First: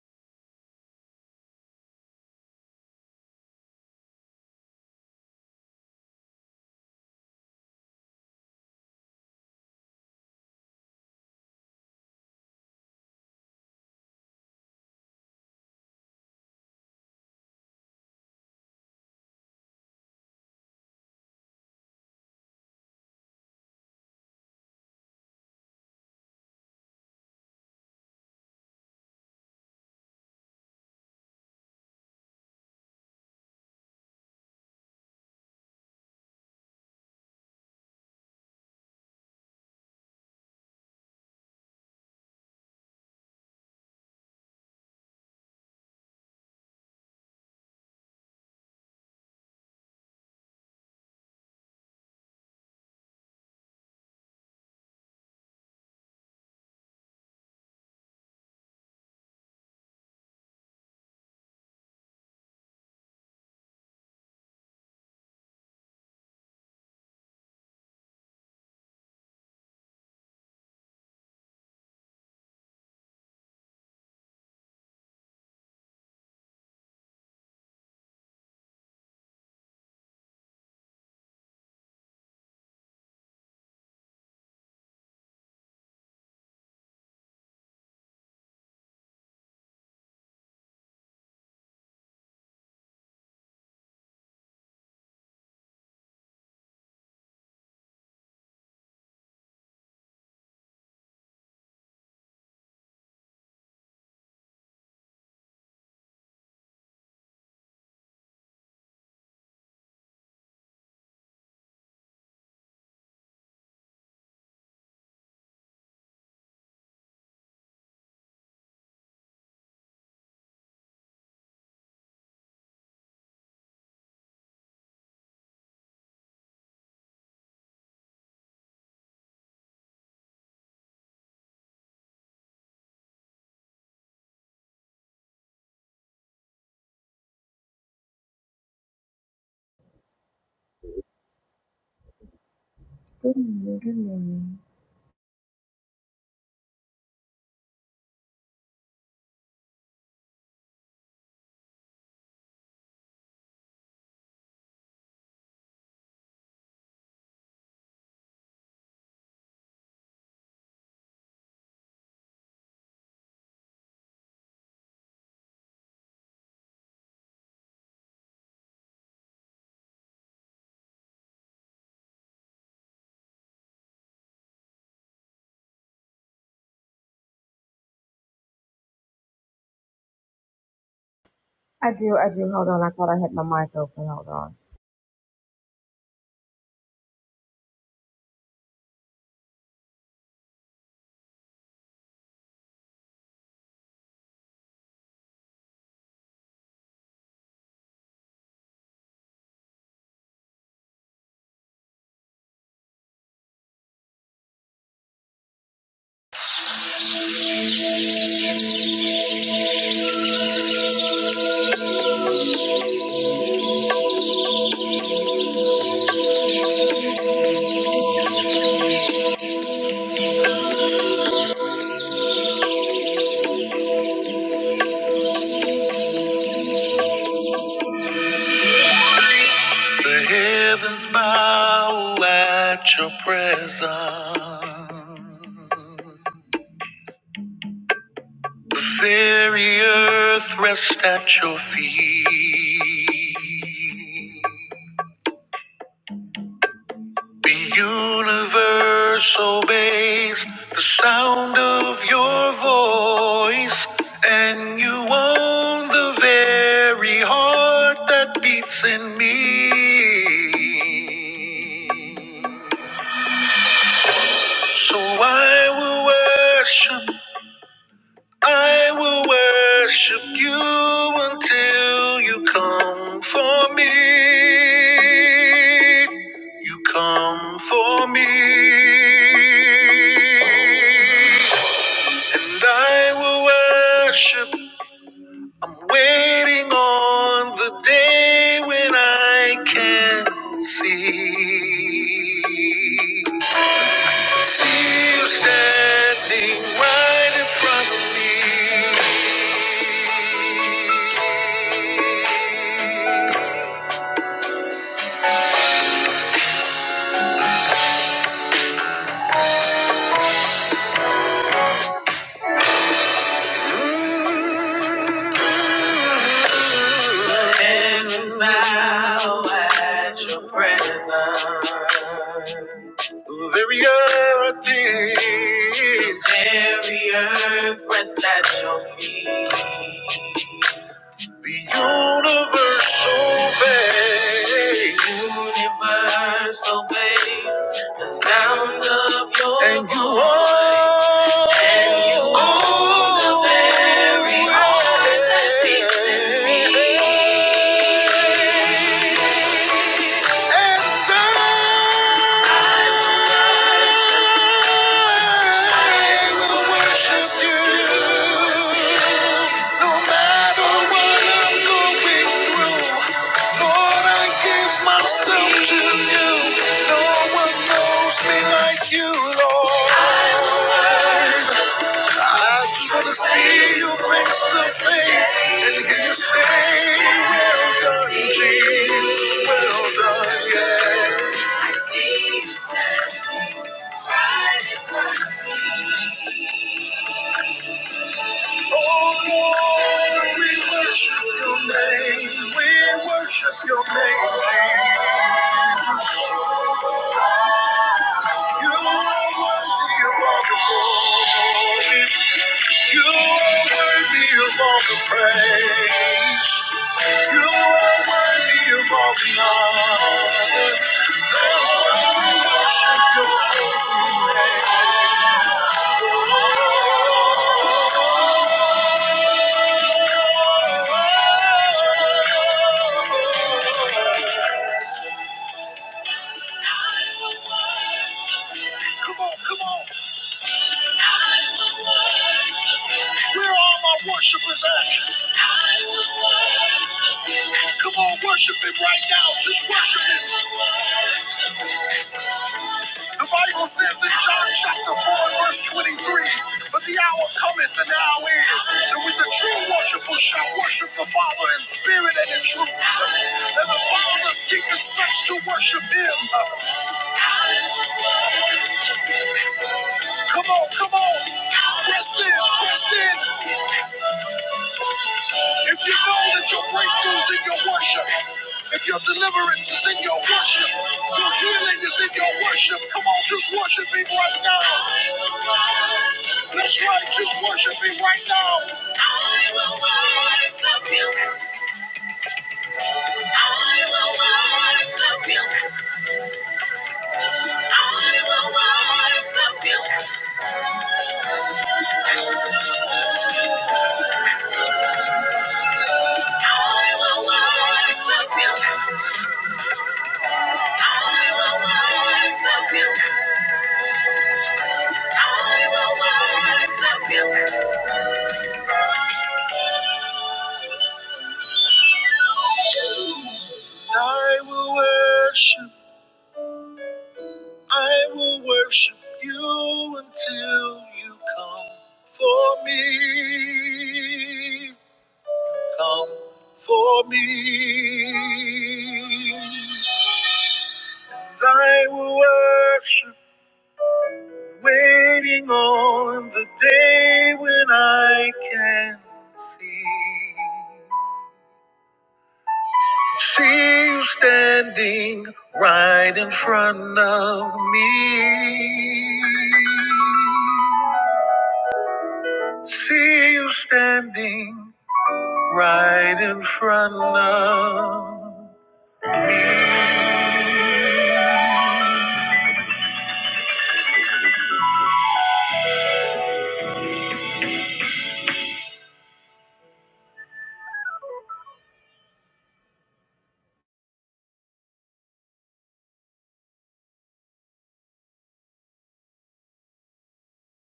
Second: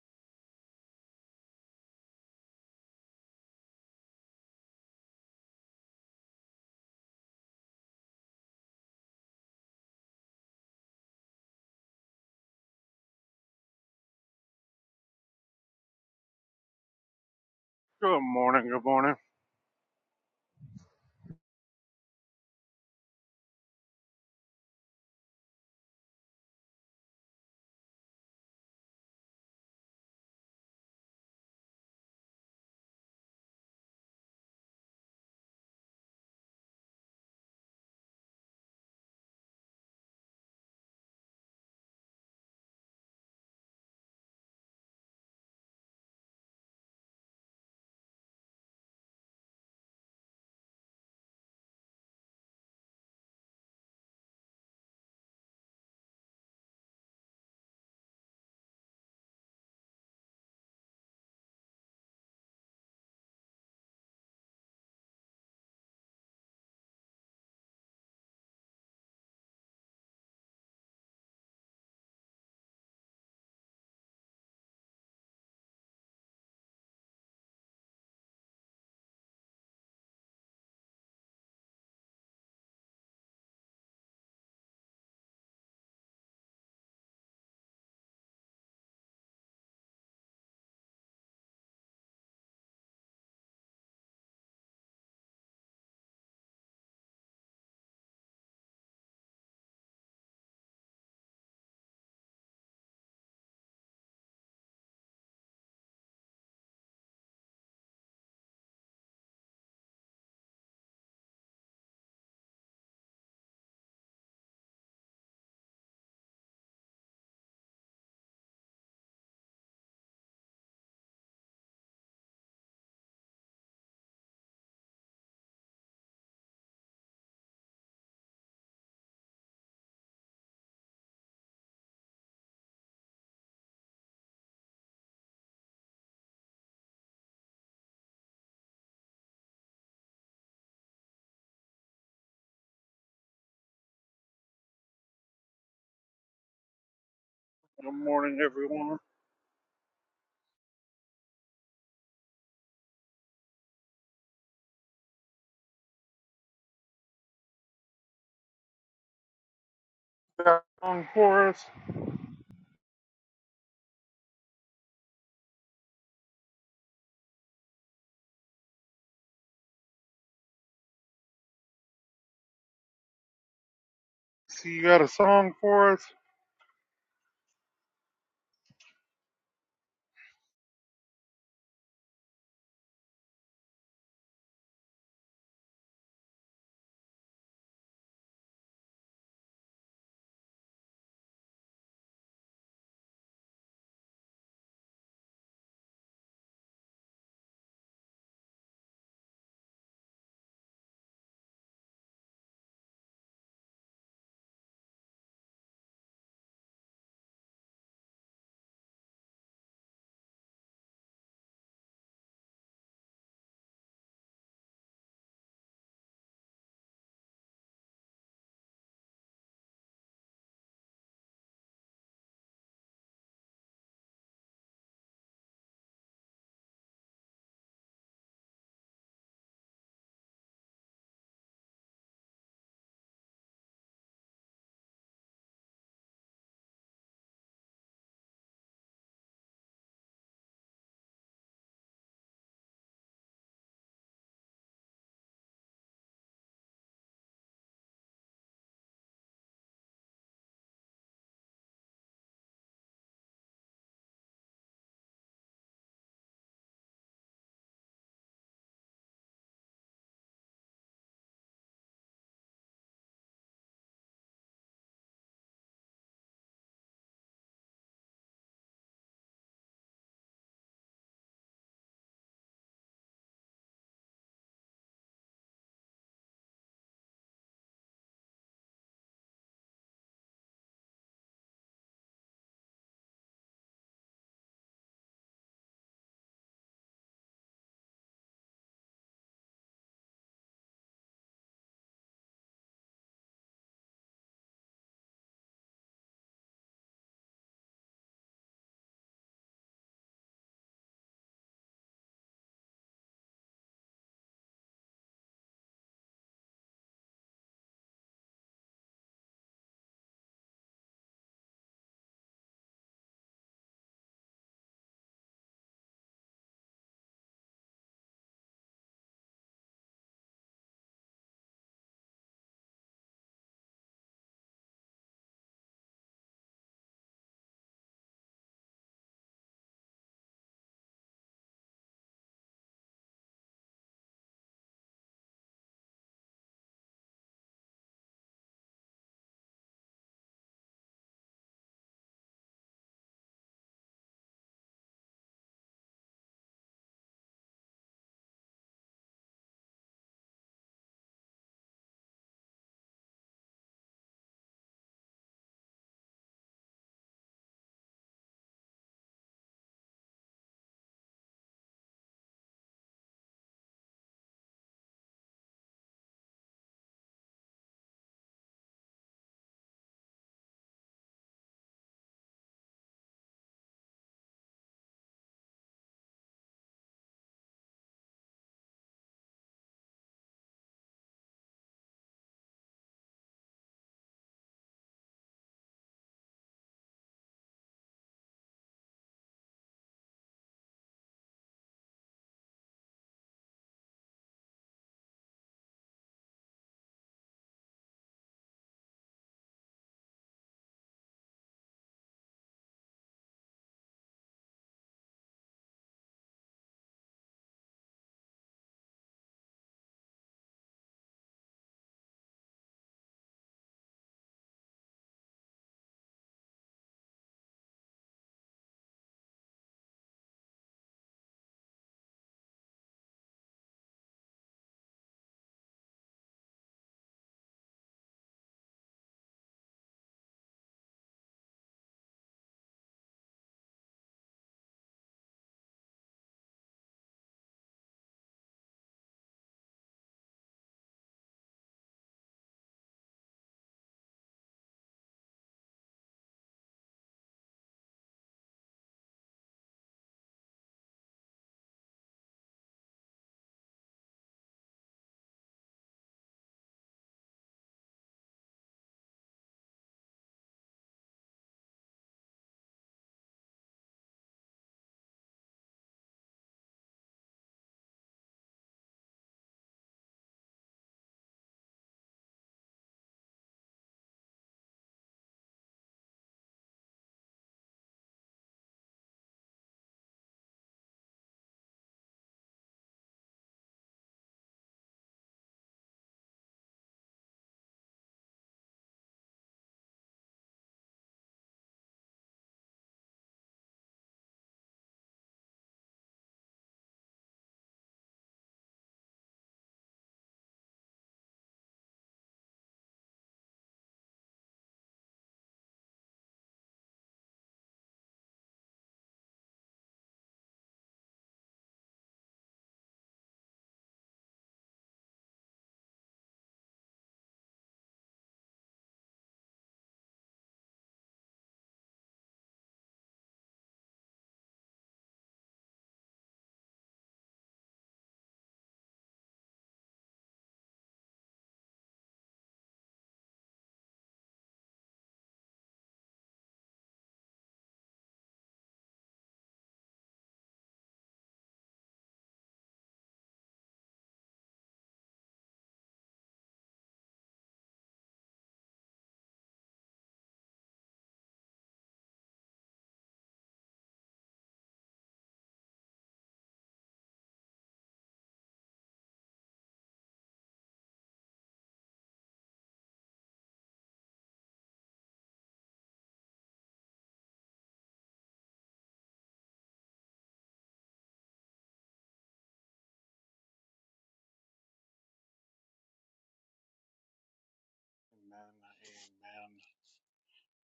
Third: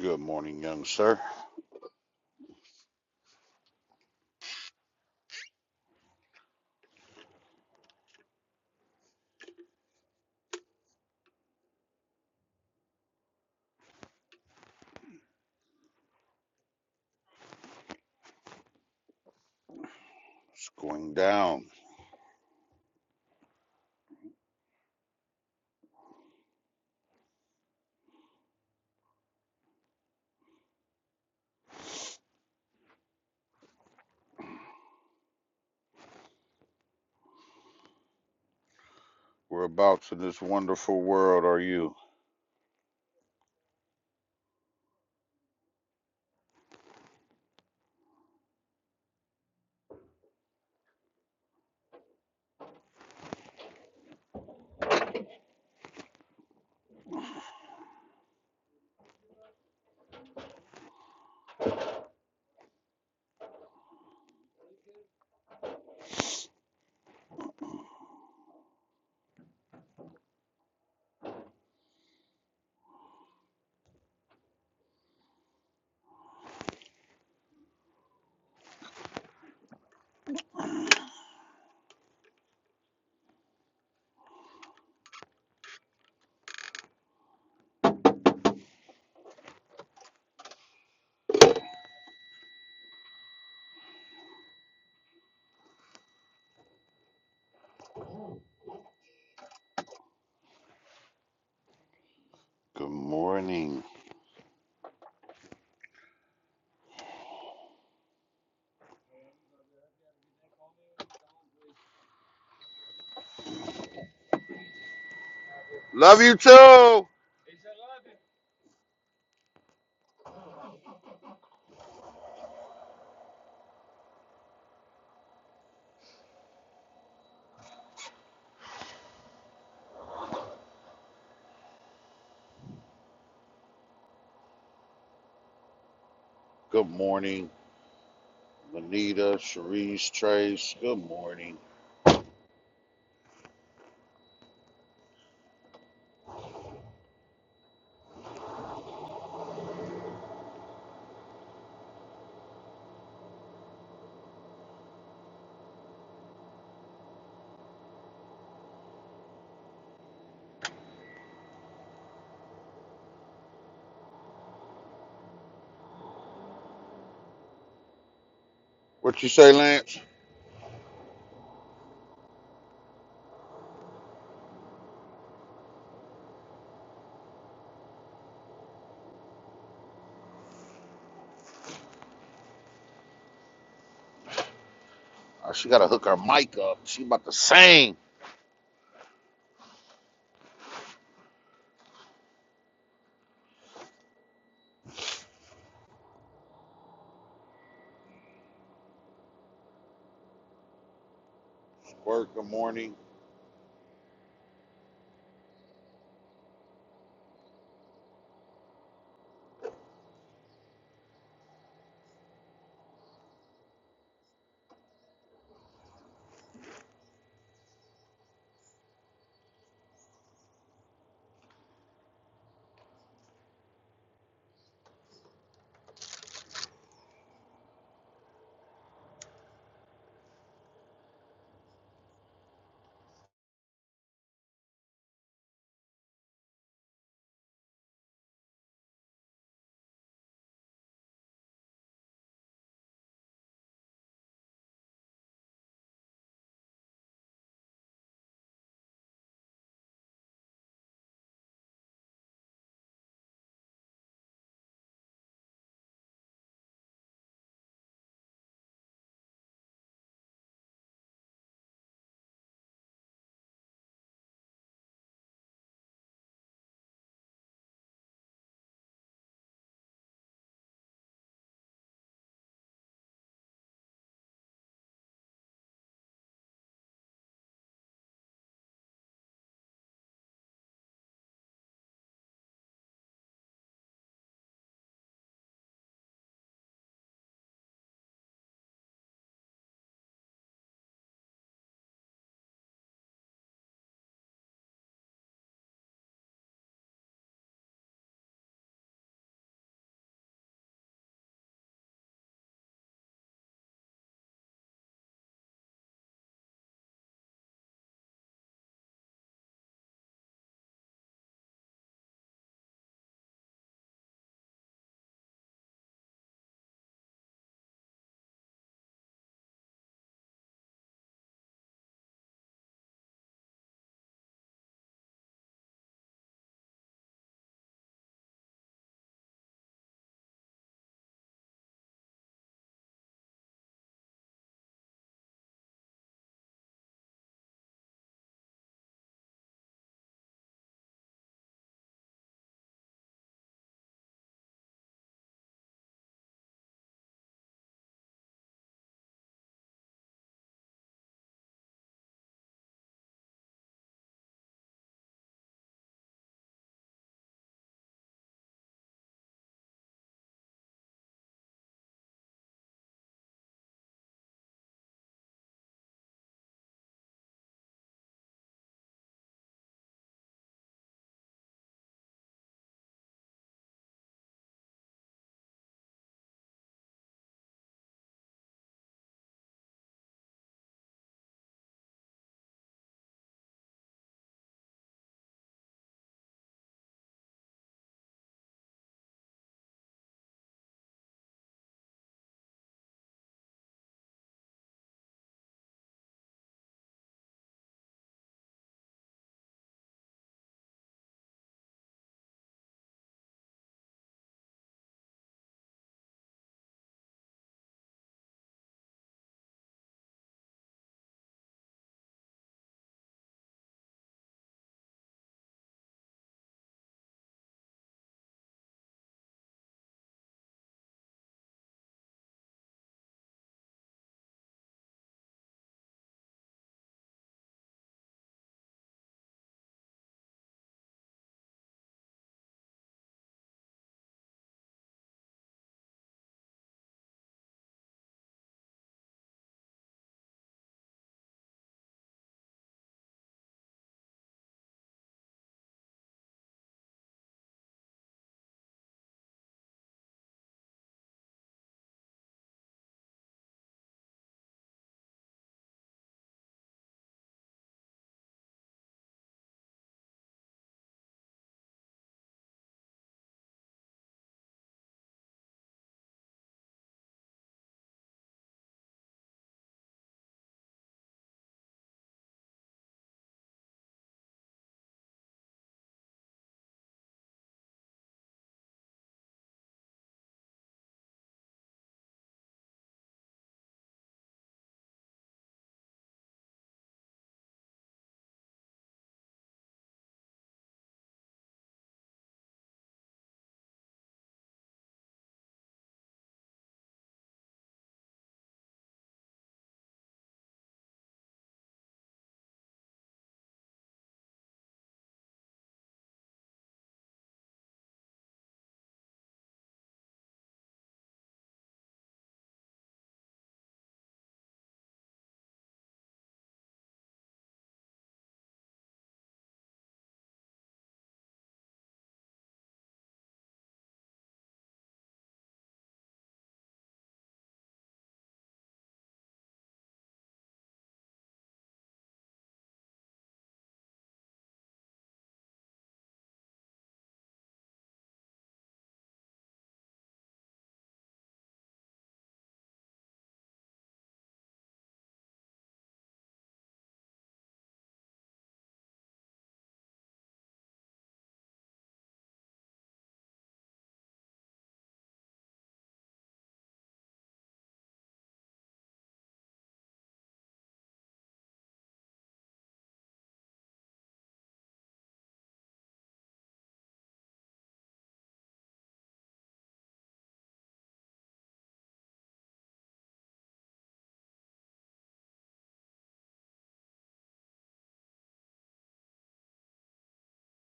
Good morning, young sir. Good morning, good morning. It's going down. Whereabouts in this wonderful world are you? Good morning. Love you too. Good morning, Lanita, Cherise, Trace. Good morning. Good morning. Good morning. Good morning, everyone. Got a song for us? What you say, Lance? See, you got a song for us? I do. I do. Hold on. I thought I had my mic open. Hold on. Oh, she got to hook her mic up. She about to sing. Word, good morning. The heavens bow at your presence. The very earth rests at your feet. The universe obeys the sound of your voice, and you own the very heart that beats in me. So I will worship. I will worship you until you come for me. You come for me. And I will worship I'm waiting on the day when I can see. See you standing right in front of me. Heavens bow at your presence. Very earth is. Very earth rests at your feet. The universe obeys. The Universe obeys the sound of your and you voice. Are And you are the very heart that beats in me. And I will worship you no matter what I'm going through. Lord, I give myself to you. No one knows me like you, Lord. I just want to see you face to face and hear you say, Well done, Jesus. Well done, yeah. Oh, Lord, we worship your name. We worship your name, Jesus. You are worthy of all the glory. You are worthy of all the praise. You are worthy of all the honor. That's why we worship your holy name. Come on, come on. Where are all my worshipers at? Come on, worship him right now. Just worship him. The Bible says in John chapter 4, verse 23, But the hour cometh and now is that when the true worshipers shall worship the Father in spirit and in truth. And the Father seeketh such to worship him. Come on, come on. Press in, press in. If you know that your breakthrough's in your worship, if your deliverance is in your worship, your healing is in your worship, come on, just worship me right now. That's right, just worship me right now. I will worship you. I will worship you. I will worship you. I will worship, I will worship you until you come for me. Come for me. I will worship. Waiting on the day when I can see. See you standing right in front of me. See you standing right in front of. Amen, amen.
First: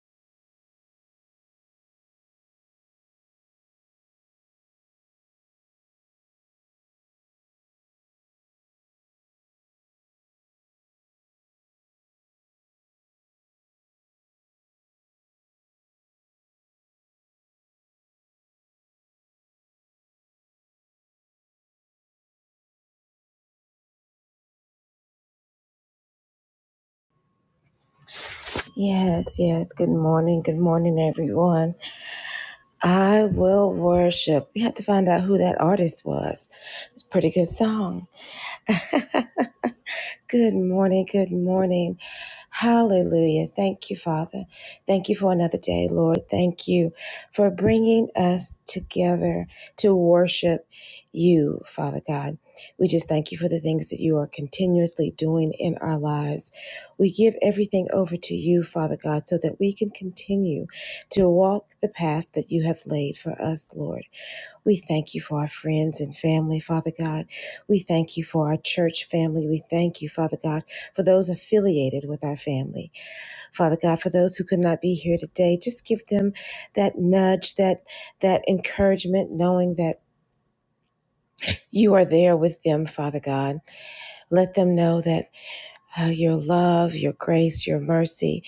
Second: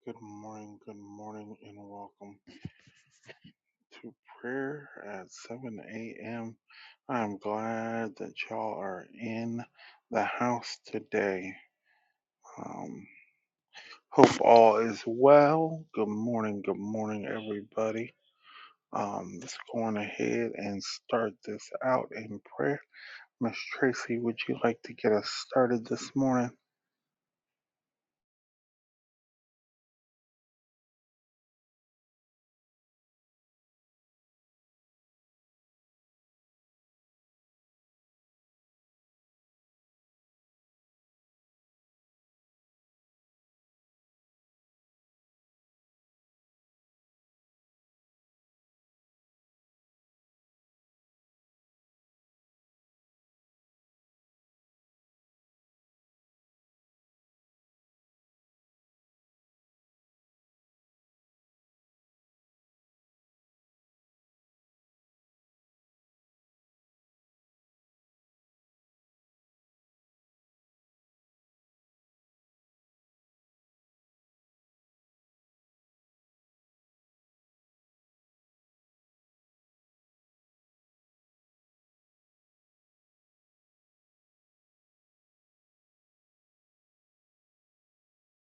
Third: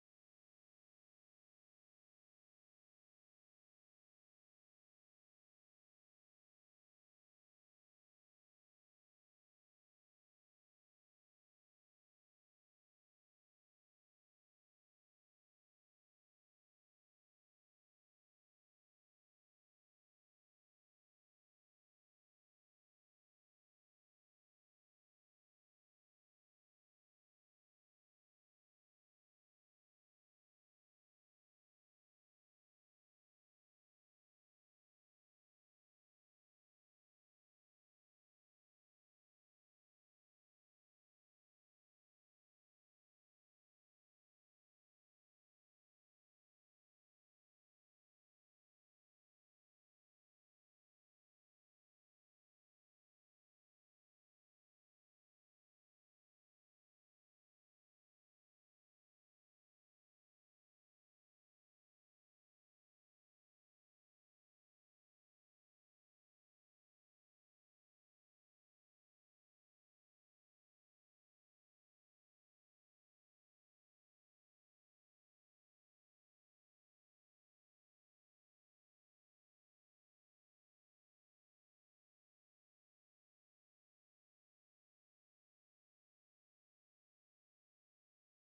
Good morning, good morning, and welcome to prayer at 7 a.m. I'm glad that y'all are in the house today. Um, hope all is well. Good morning, good morning, everybody. Um, let's go on ahead and start this out in prayer. Miss Tracy, would you like to get us started this morning? Yes, yes. Good morning. Good morning, everyone. I will worship. We have to find out who that artist was. It's a pretty good song. Good morning. Good morning. Hallelujah. Thank you, Father. Thank you for another day, Lord. Thank you for bringing us together to worship you, Father God. We just thank you for the things that you are continuously doing in our lives. We give everything over to you, Father God, so that we can continue to walk the path that you have laid for us, Lord. We thank you for our friends and family, Father God. We thank you for our church family. We thank you, Father God, for those affiliated with our family. Father God, for those who could not be here today, just give them that nudge, that that encouragement, knowing that you are there with them, Father God. Let them know that. Uh, your love, your grace, your mercy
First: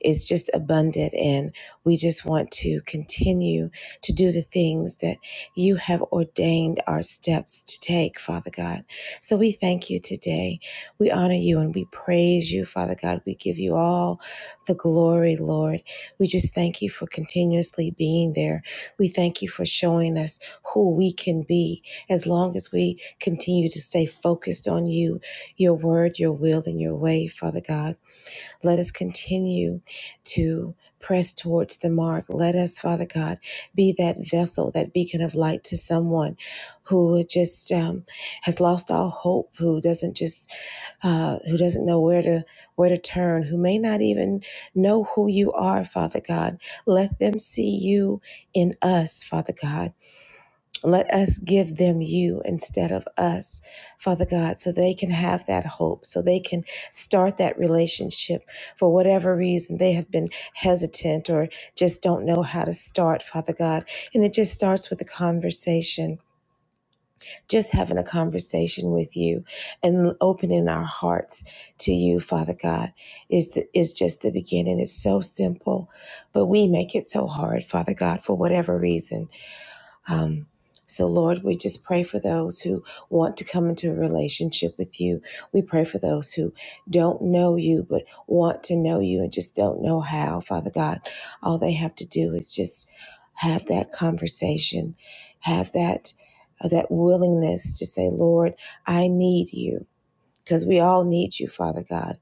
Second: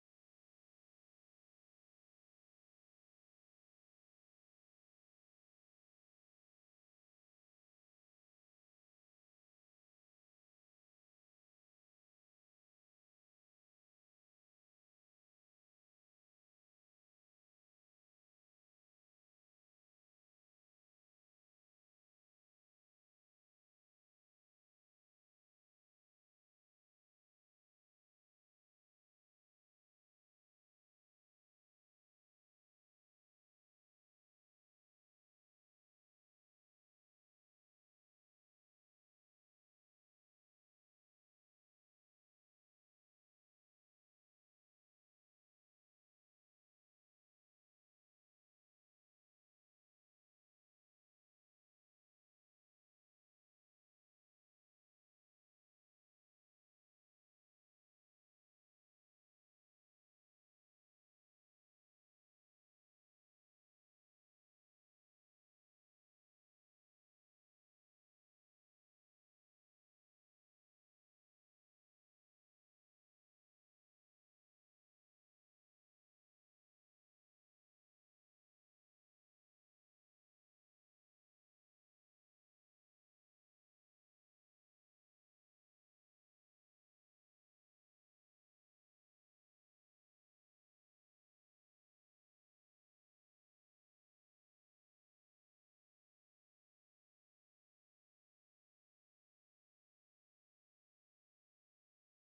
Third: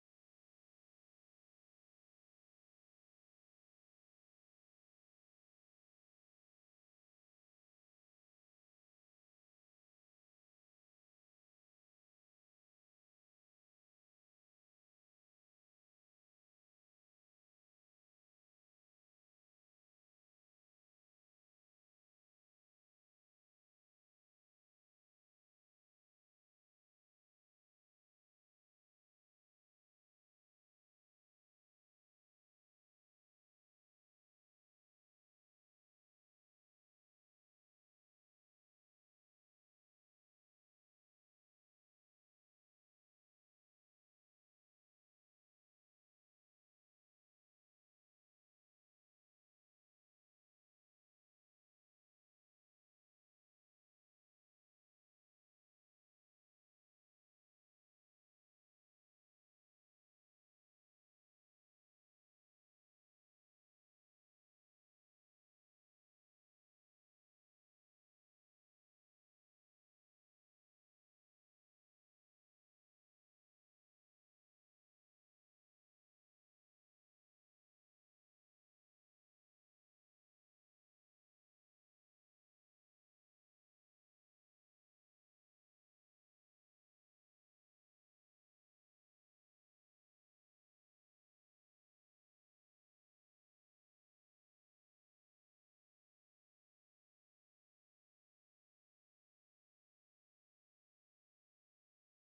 is just abundant. And we just want to continue to do the things that you have ordained our steps to take, Father God. So we thank you today. We honor you and we praise you, Father God. We give you all the glory, Lord. We just thank you for continuously being there. We thank you for showing us who we can be as long as we continue to stay focused on you your word, your will, and your way, Father God. Let us continue to press towards the mark. Let us, Father God, be that vessel, that beacon of light to someone who just um, has lost all hope, who doesn't just uh, who doesn't know where to where to turn, who may not even know who you are, Father God. Let them see you in us, Father God. Let us give them you instead of us, Father God, so they can have that hope, so they can start that relationship for whatever reason they have been hesitant or just don't know how to start, Father God. And it just starts with a conversation, just having a conversation with you and opening our hearts to you, Father God, is, is just the beginning. It's so simple, but we make it so hard, Father God, for whatever reason. Um, so, Lord, we just pray for those who want to come into a relationship with you. We pray for those who don't know you but want to know you and just don't know how, Father God. All they have to do is just have that conversation, have that uh, that willingness to say, "Lord, I need you." Because we all need you, Father God.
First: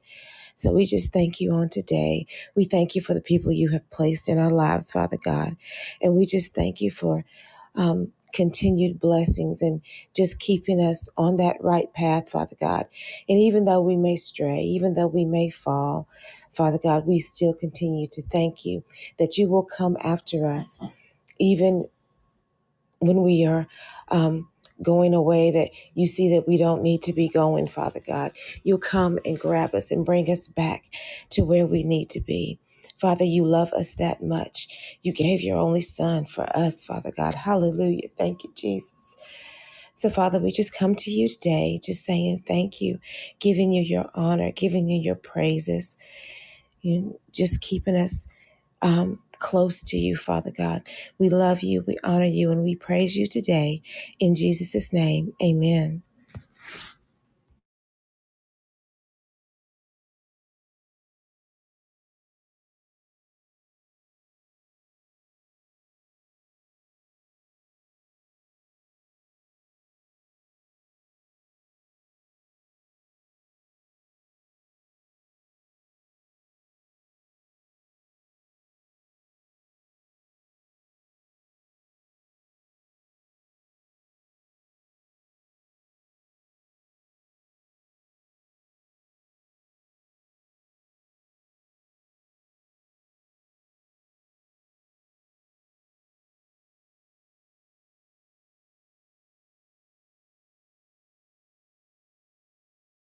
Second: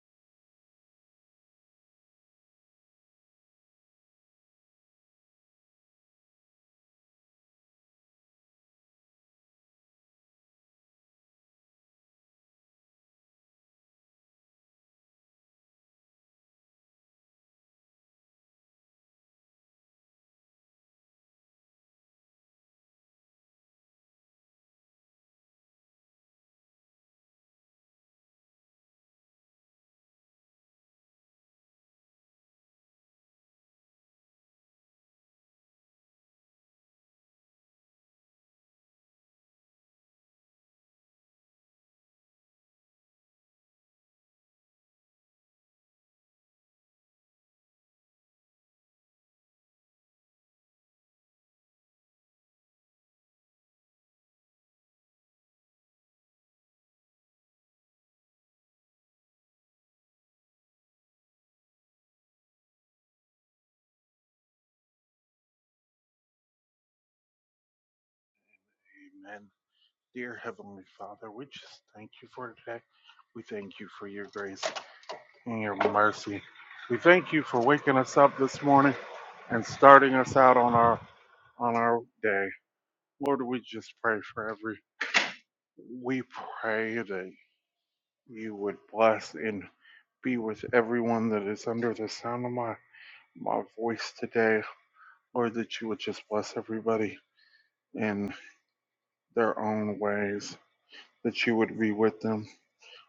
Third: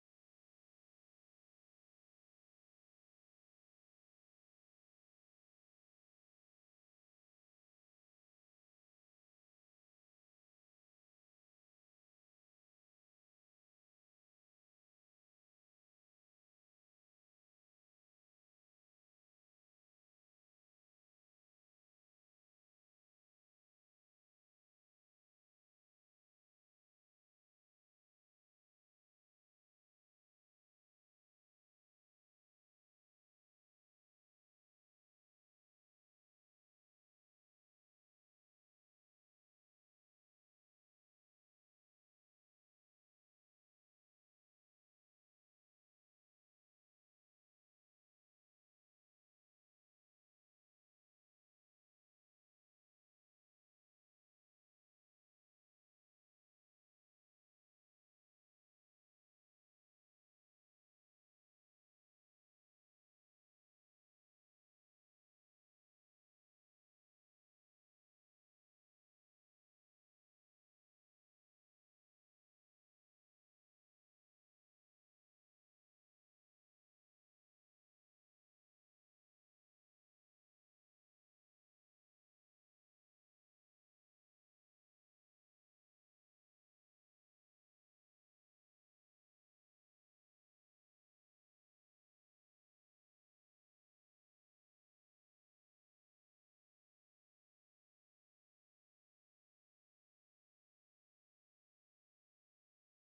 So we just thank you on today. We thank you for the people you have placed in our lives, Father God. And we just thank you for um, continued blessings and just keeping us on that right path, Father God. And even though we may stray, even though we may fall, Father God, we still continue to thank you that you will come after us. Even when we are um, going away that you see that we don't need to be going, Father God. You'll come and grab us and bring us back to where we need to be. Father, you love us that much. You gave your only son for us, Father God. Hallelujah. Thank you, Jesus. So, Father, we just come to you today, just saying thank you, giving you your honor, giving you your praises, you just keeping us um, close to you, Father God. We love you, we honor you, and we praise you today. In Jesus' name, amen. Amen. Dear Heavenly Father, we just thank you for today. We thank you for your grace and your mercy. We thank you for waking us up this morning and starting us out on our on our day. Lord, we just pray for every we pray that you would bless and be with everyone that is under the sound of my my voice today. Lord, that you would just bless everybody and. their own ways, that you would be with them.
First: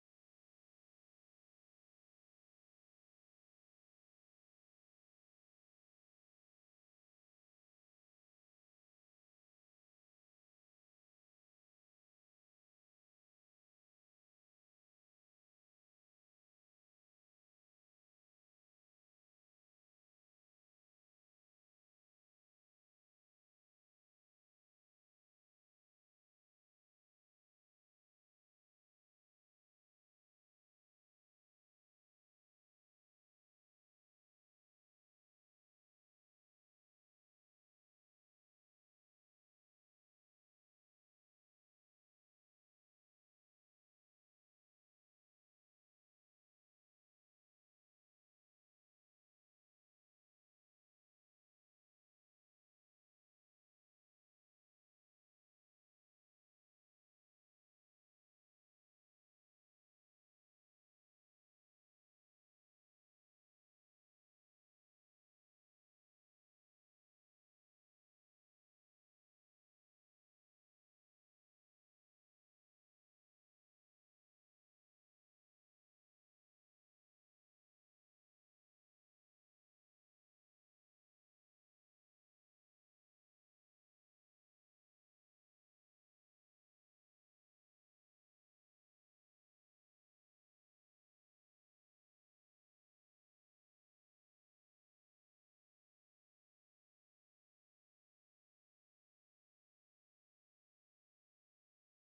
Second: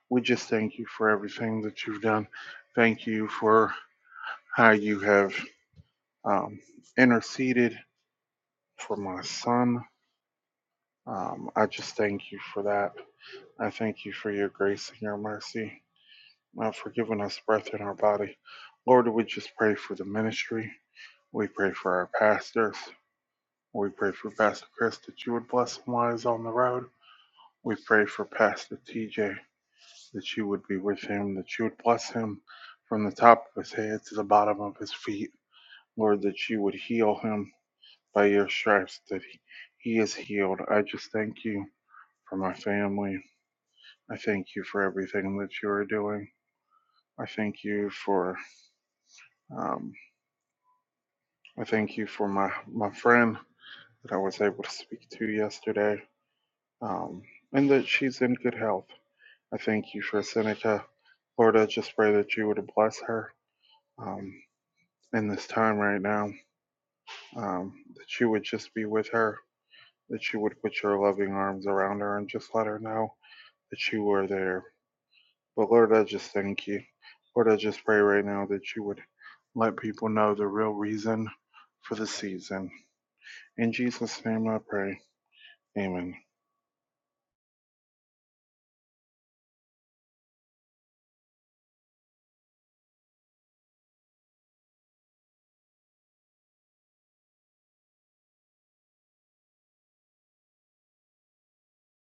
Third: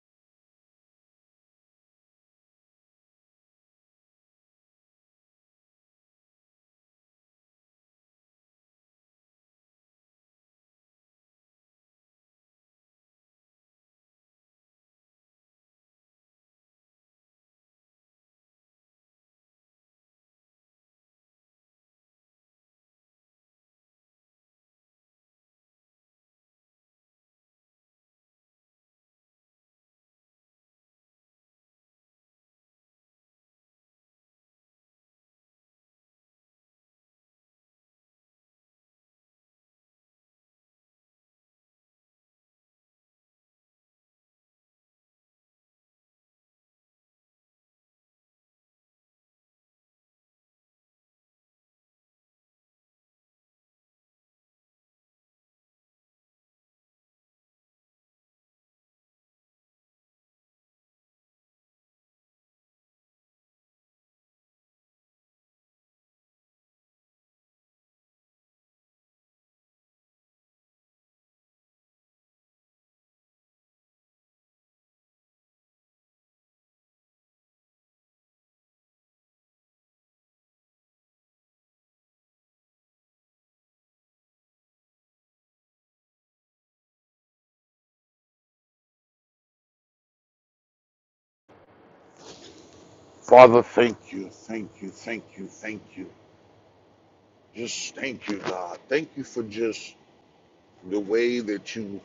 We just thank you for everything that you've done. Thank you for how you have um, interceded for my son. Um, I just thank you for that. I thank you for your grace and your mercy, uh, for giving us breath in our body. Lord, we just pray for the ministry. We pray for our pastors. We pray for Pastor Chris that you would bless him while he's on the road. We pray for Pastor TJ that you would be with him, that you would bless him from the top of his head to the bottom of his feet. Lord, that you would heal him by your stripes, that he, he is healed. I just thank you for my family. I thank you for everything that you are doing. I thank you for um, I thank you for my my friend that I was able to speak to yesterday, um, and that she's in good health. I thank you for Seneca, Lord. I just pray that you would bless her um, in this time right now. um, that you would just be with her, that you would put your loving arms around her and just let her know that you were there. But Lord, I just thank you. Lord, I just pray right now that you would let people know the real reason for the season. In Jesus' name I pray. Amen. Father, thank you, thank you, thank you, thank you. Just thank you, God. Thank you for just the way that you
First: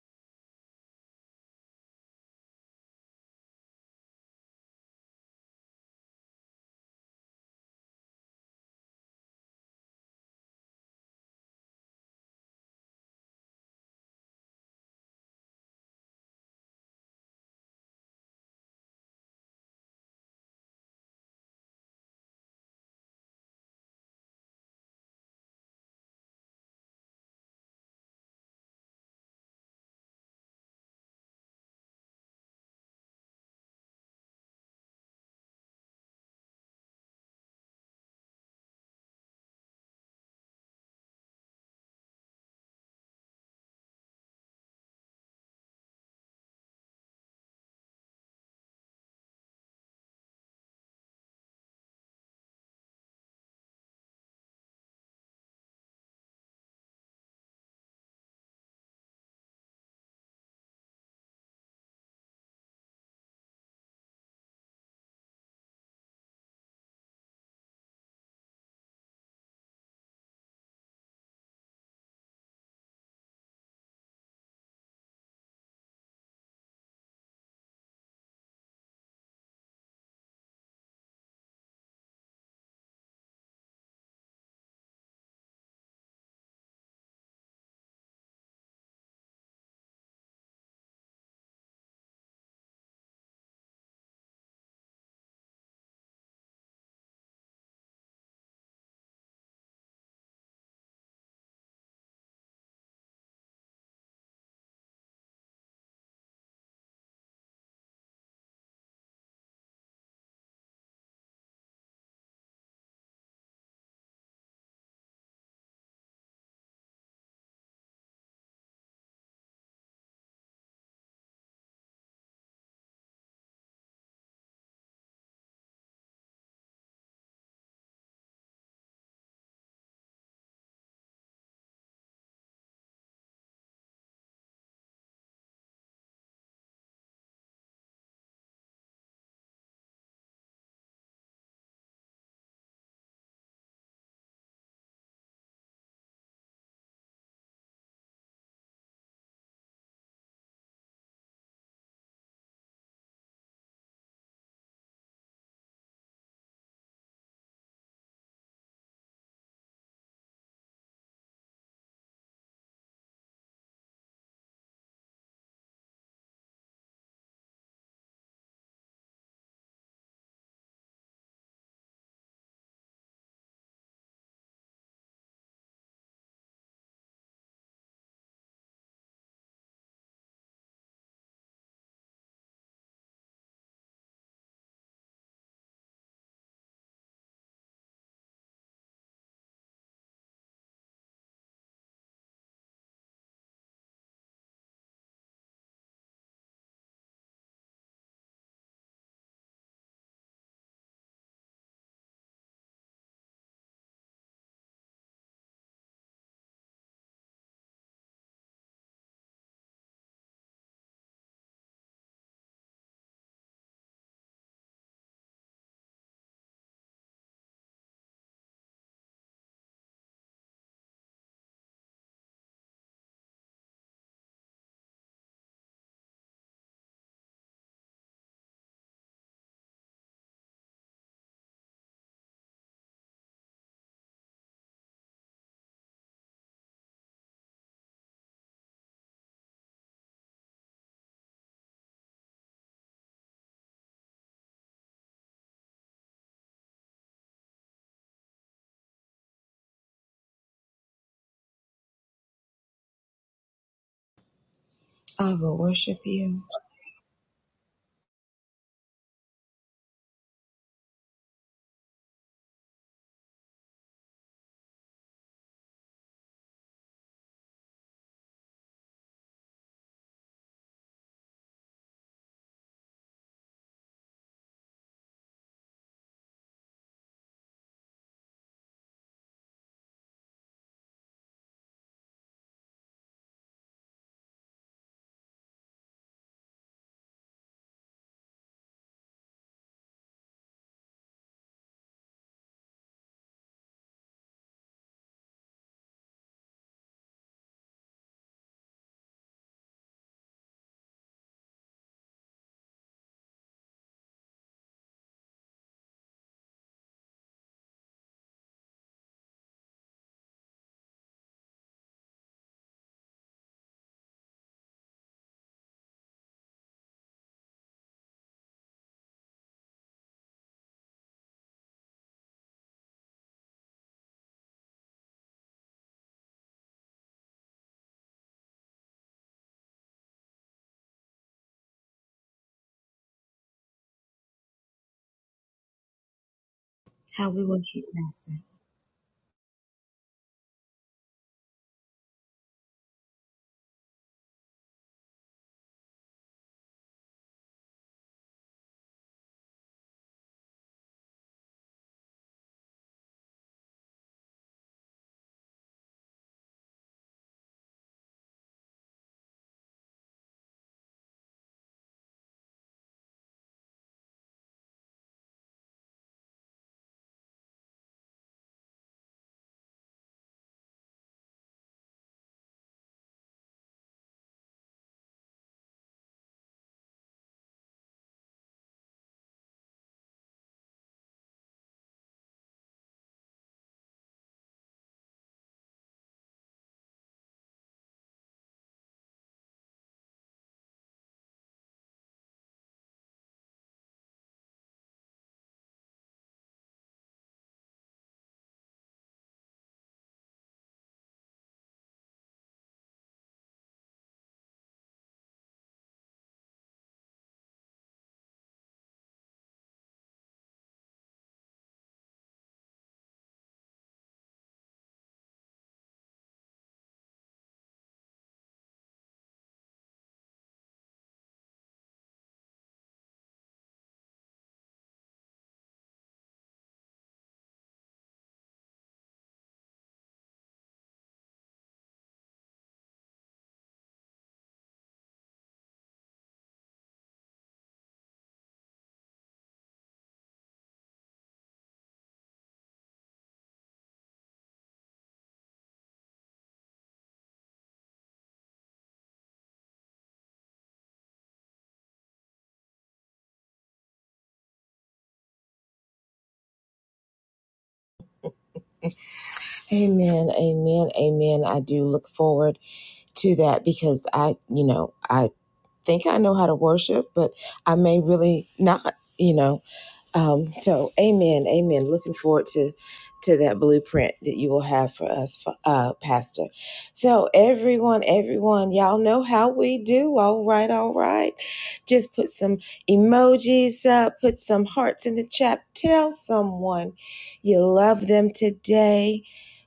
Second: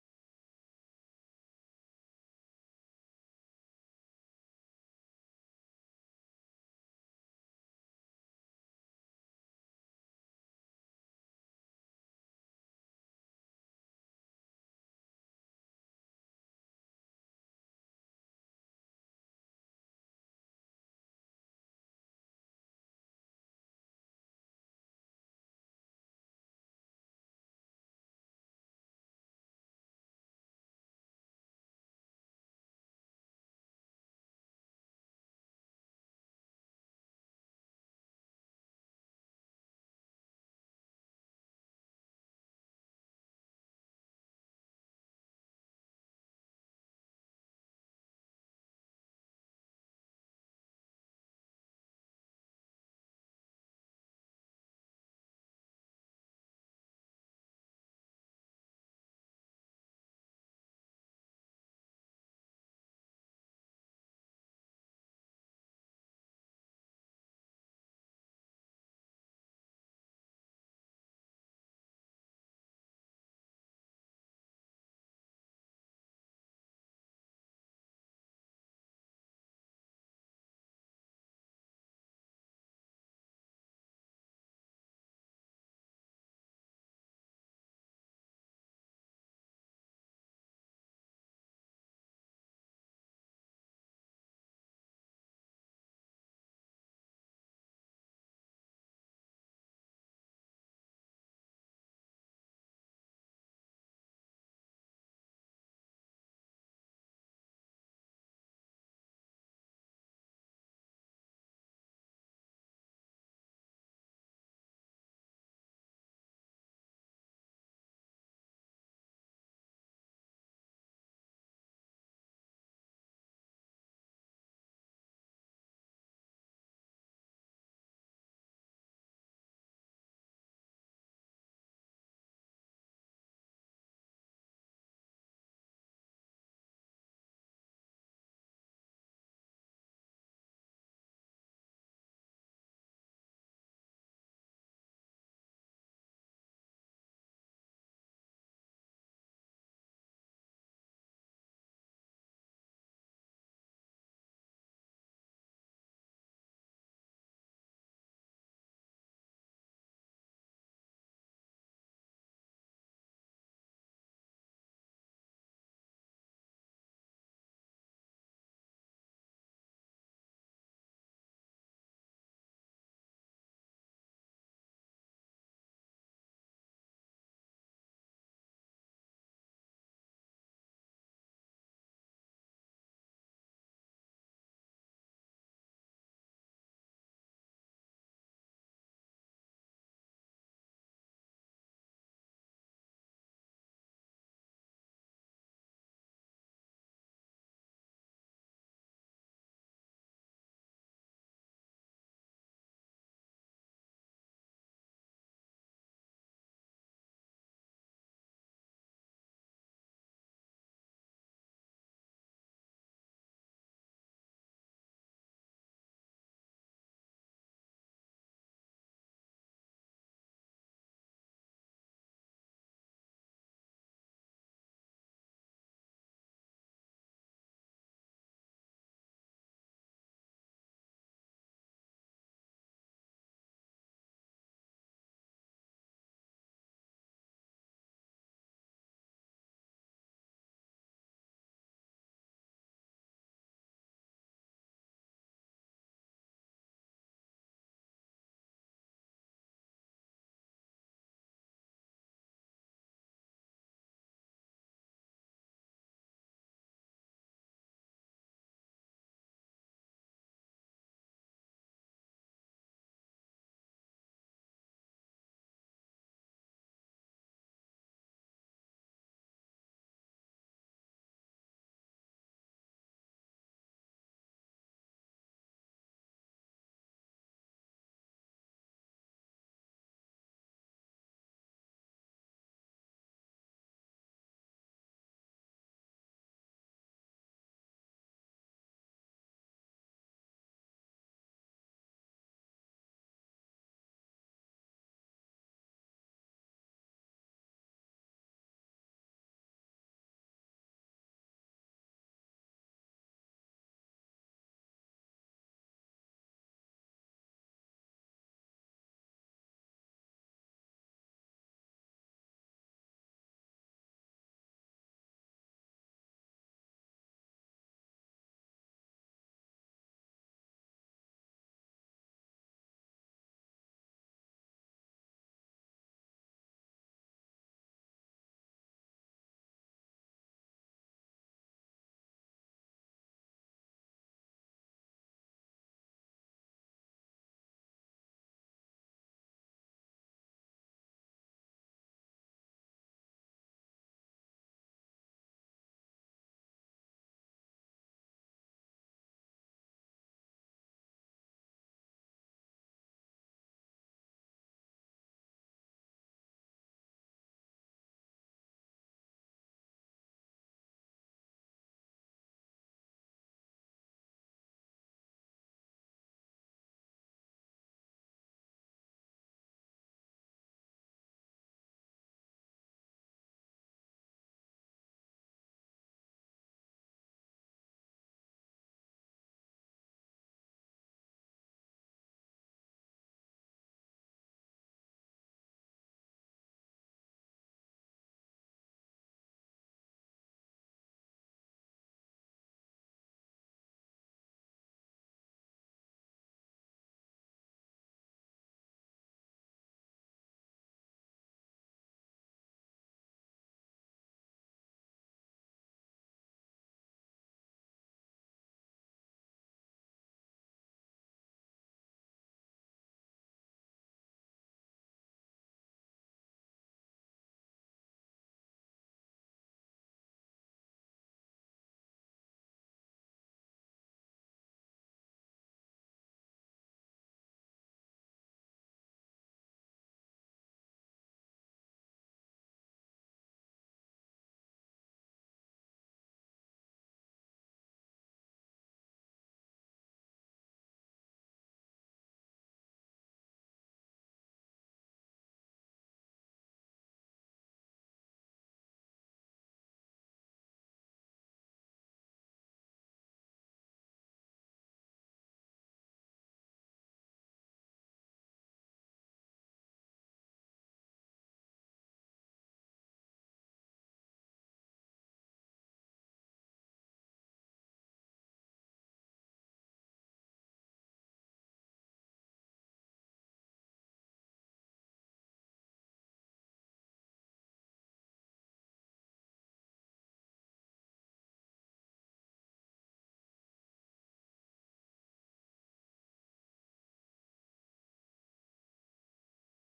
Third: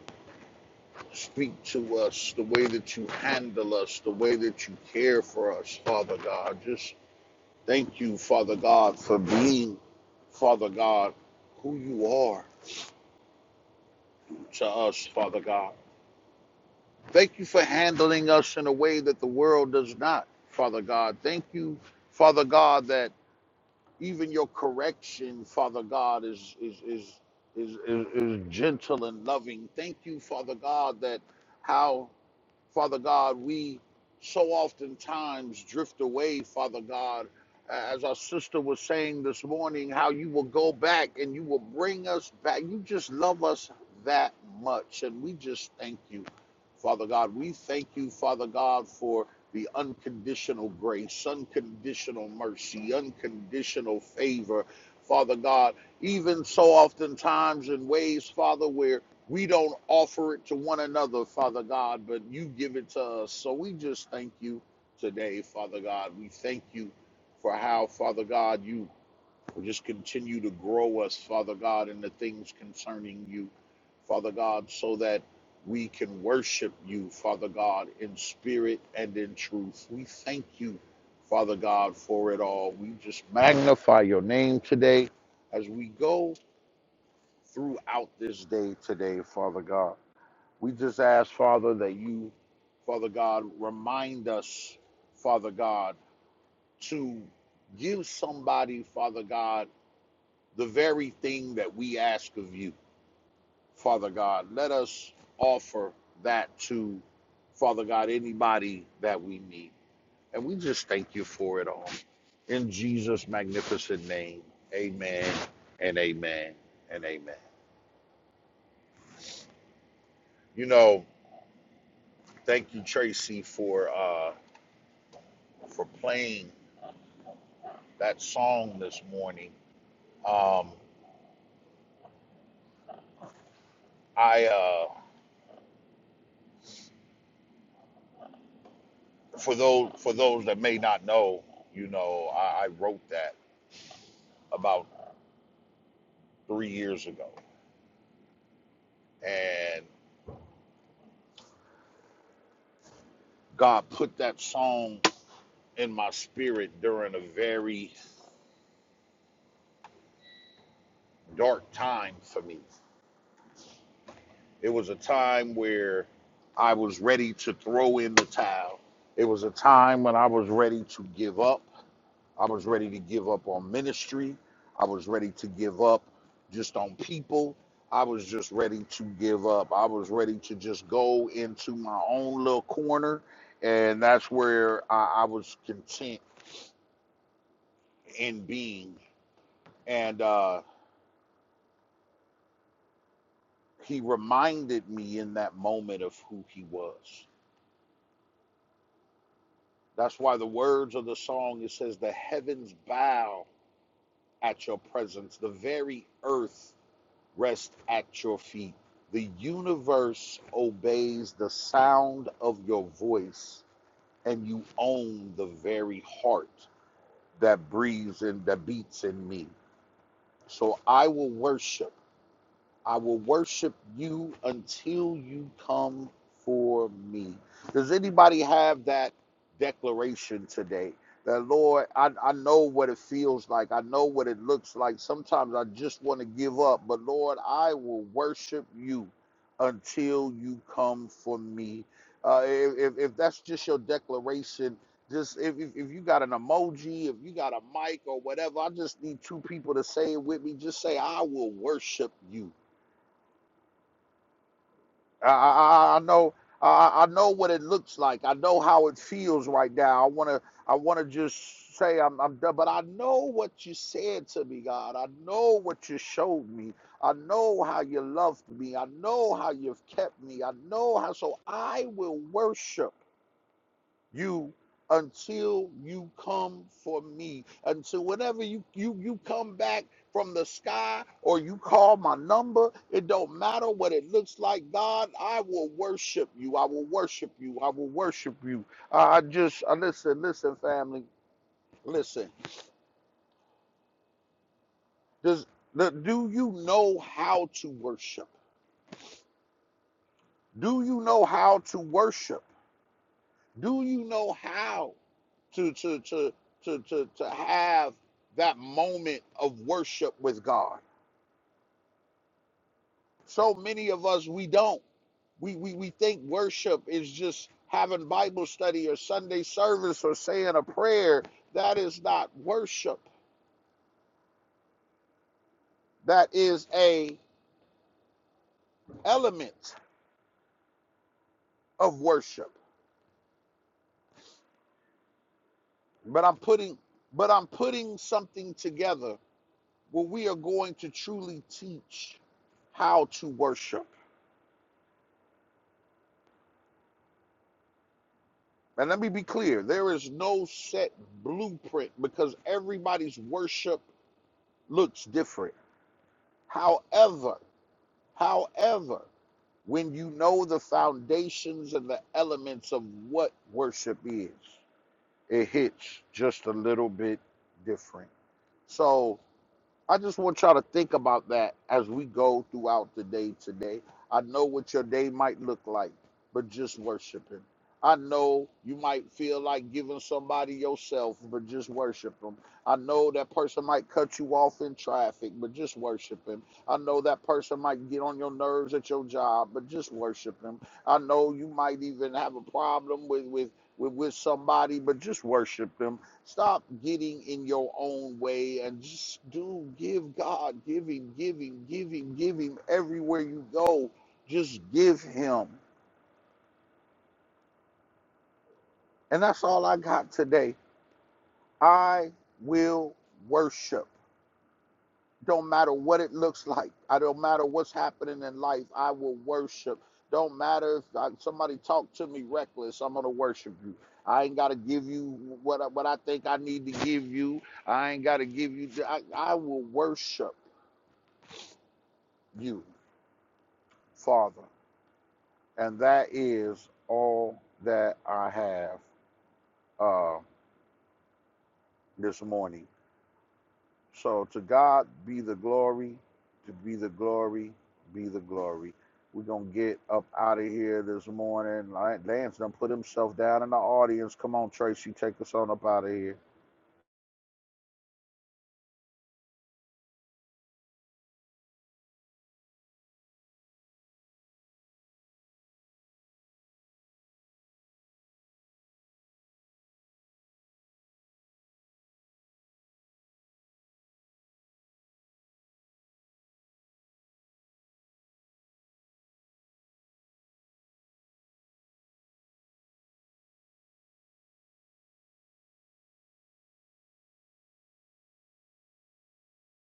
Speak to us, the way that you handle us, the way that you care for us, Father God. Just thank you, Father God, for being, Father God, who you are to us, Father God. Thank you for handling us in a way that the world does not, Father God. Thank you, Father God, that even your correction, Father God, is is is is, is, is gentle and loving. Thank you, Father God, that how Father God, we so oftentimes drift away, Father God, as our sister was saying this morning, how you will go back and you will bring us back. You just love us that much. And we just thank you, Father God. We thank you, Father God, for the unconditional grace, unconditional mercy, unconditional favor, Father God. Even so oftentimes in ways, Father, where we don't offer it to one another, Father God, but you give it to us. So we just thank you today, Father God. We thank you for how, Father God, you just continue to grow us, Father God, in the things concerning you, Father God, so that we can worship you, Father God, in spirit and in truth. We thank you, Father God, for it all. We just magnify your name today as we go throughout this day today, Father God. We just ask, Father, that you, Father God, remind us, Father God, to give somebody, Father God, the very thing that we ask of you, Father God. Let us offer that to, Father God, anybody that we meet. And we just thank you for it all. In Jesus' magnificent name, amen and amen and amen. You know, thank you, Tracy, for uh, for playing that song this morning. Um, I uh, for those for those that may not know, you know, I, I wrote that about three years ago, and God put that song in my spirit during a very dark time for me. It was a time where I was ready to throw in the towel. It was a time when I was ready to give up. I was ready to give up on ministry. I was ready to give up just on people. I was just ready to give up. I was ready to just go into my own little corner. And that's where I, I was content in being. And uh, he reminded me in that moment of who he was. That's why the words of the song it says, The heavens bow at your presence, the very earth rest at your feet. The universe obeys the sound of your voice, and you own the very heart that breathes and that beats in me. So I will worship I will worship you until you come for me. Does anybody have that declaration today? That Lord, I, I know what it feels like. I know what it looks like. Sometimes I just want to give up, but Lord, I will worship you until you come for me. Uh, if, if that's just your declaration, just if, if you got an emoji, if you got a mic or whatever, I just need two people to say it with me. Just say, I will worship you I, I, I will I worship know you. I I know what it looks like. I know how it feels right now. I wanna I wanna just say I'm I'm done, but I know what you said to me, God. I know what you showed me. I know how you loved me. I know how you've kept me. I know how so I will worship you until you come for me until whenever you you you come back from the sky or you call my number it don't matter what it looks like god i will worship you i will worship you i will worship you i just I listen listen family listen does do you know how to worship do you know how to worship do you know how to to to to to to have that moment of worship with God. So many of us we don't. We we we think worship is just having Bible study or Sunday service or saying a prayer. That is not worship. That is a element of worship. But I'm putting but How we I'm worship you, putting Master. something together where we are going to truly teach how to worship. And let me be clear there is no set blueprint because everybody's worship looks different. However, however, when you know the foundations and the elements of what worship is, it hits just a little bit different. So, I just want y'all to think about that as we go throughout the day today. I know what your day might look like, but just worship Him. I know you might feel like giving somebody yourself, but just worship Him. I know that person might cut you off in traffic, but just worship Him. I know that person might get on your nerves at your job, but just worship Him. I know you might even have a problem with with with, with somebody, but just worship Him. Stop getting in your own way and just do give God, give Him, give Him, give Him, give Him everywhere you go. Just give Him. And that's all I got today. I will worship. Don't matter what it looks like. I don't matter what's happening in life. I will worship. Don't matter if I, somebody talk to me reckless. I'm gonna worship you. I ain't gotta give you what I, what I think I need to give you. I ain't gotta give you. I, I will worship you. Father, and that is all that I have uh, this morning. So to God be the glory, to be the glory, be the glory. We're gonna get up out of here this morning. Like, Lance done put himself down in the audience. Come on, Tracy, take us on up out of here. Amen, amen, amen. I do look forward to that because I, you know, I think I know how to worship, but I may really not, you know. Um, so, amen, amen. Looking forward to to that blueprint that you will have for us, for, uh, Pastor. So, everyone, everyone, y'all know how we do. All right, all right. Just put some emojis up, put some hearts in the chat. Tell someone you love them today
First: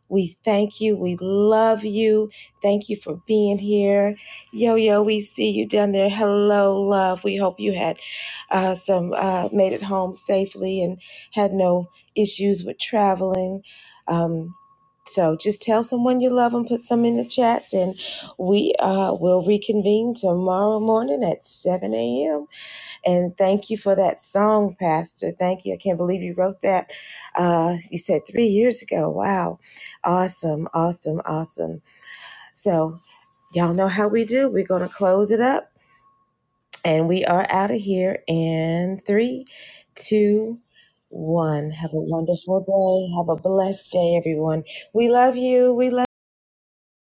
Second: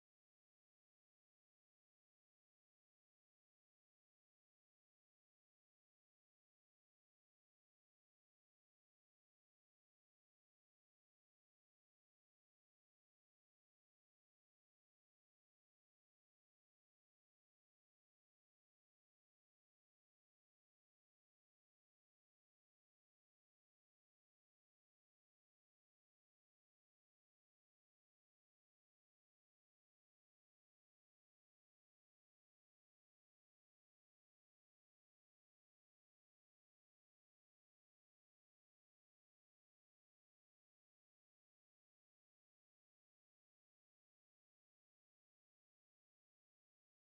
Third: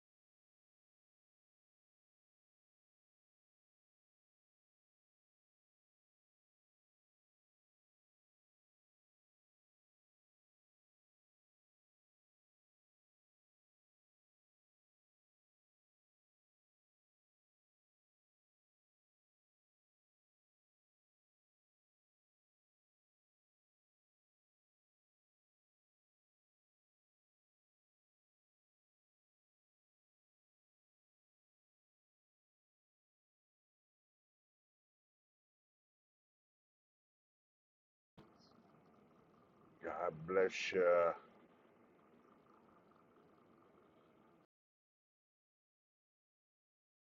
we thank you. We love you. Thank you for being here. Yo, yo, we see you down there. Hello, love. We hope you had uh, some, uh, made it home safely and had no issues with traveling. Um, so just tell someone you love them, put some in the chats, and we uh, will reconvene tomorrow morning at 7 a.m. And thank you for that song, Pastor. Thank you. I can't believe you wrote that. Uh, you said three years ago. Wow. Awesome, awesome, awesome. So, y'all know how we do. We're going to close it up. And we are out of here in three, God two, bless you. one. Have a wonderful day. Have a blessed day, everyone. We love you. We love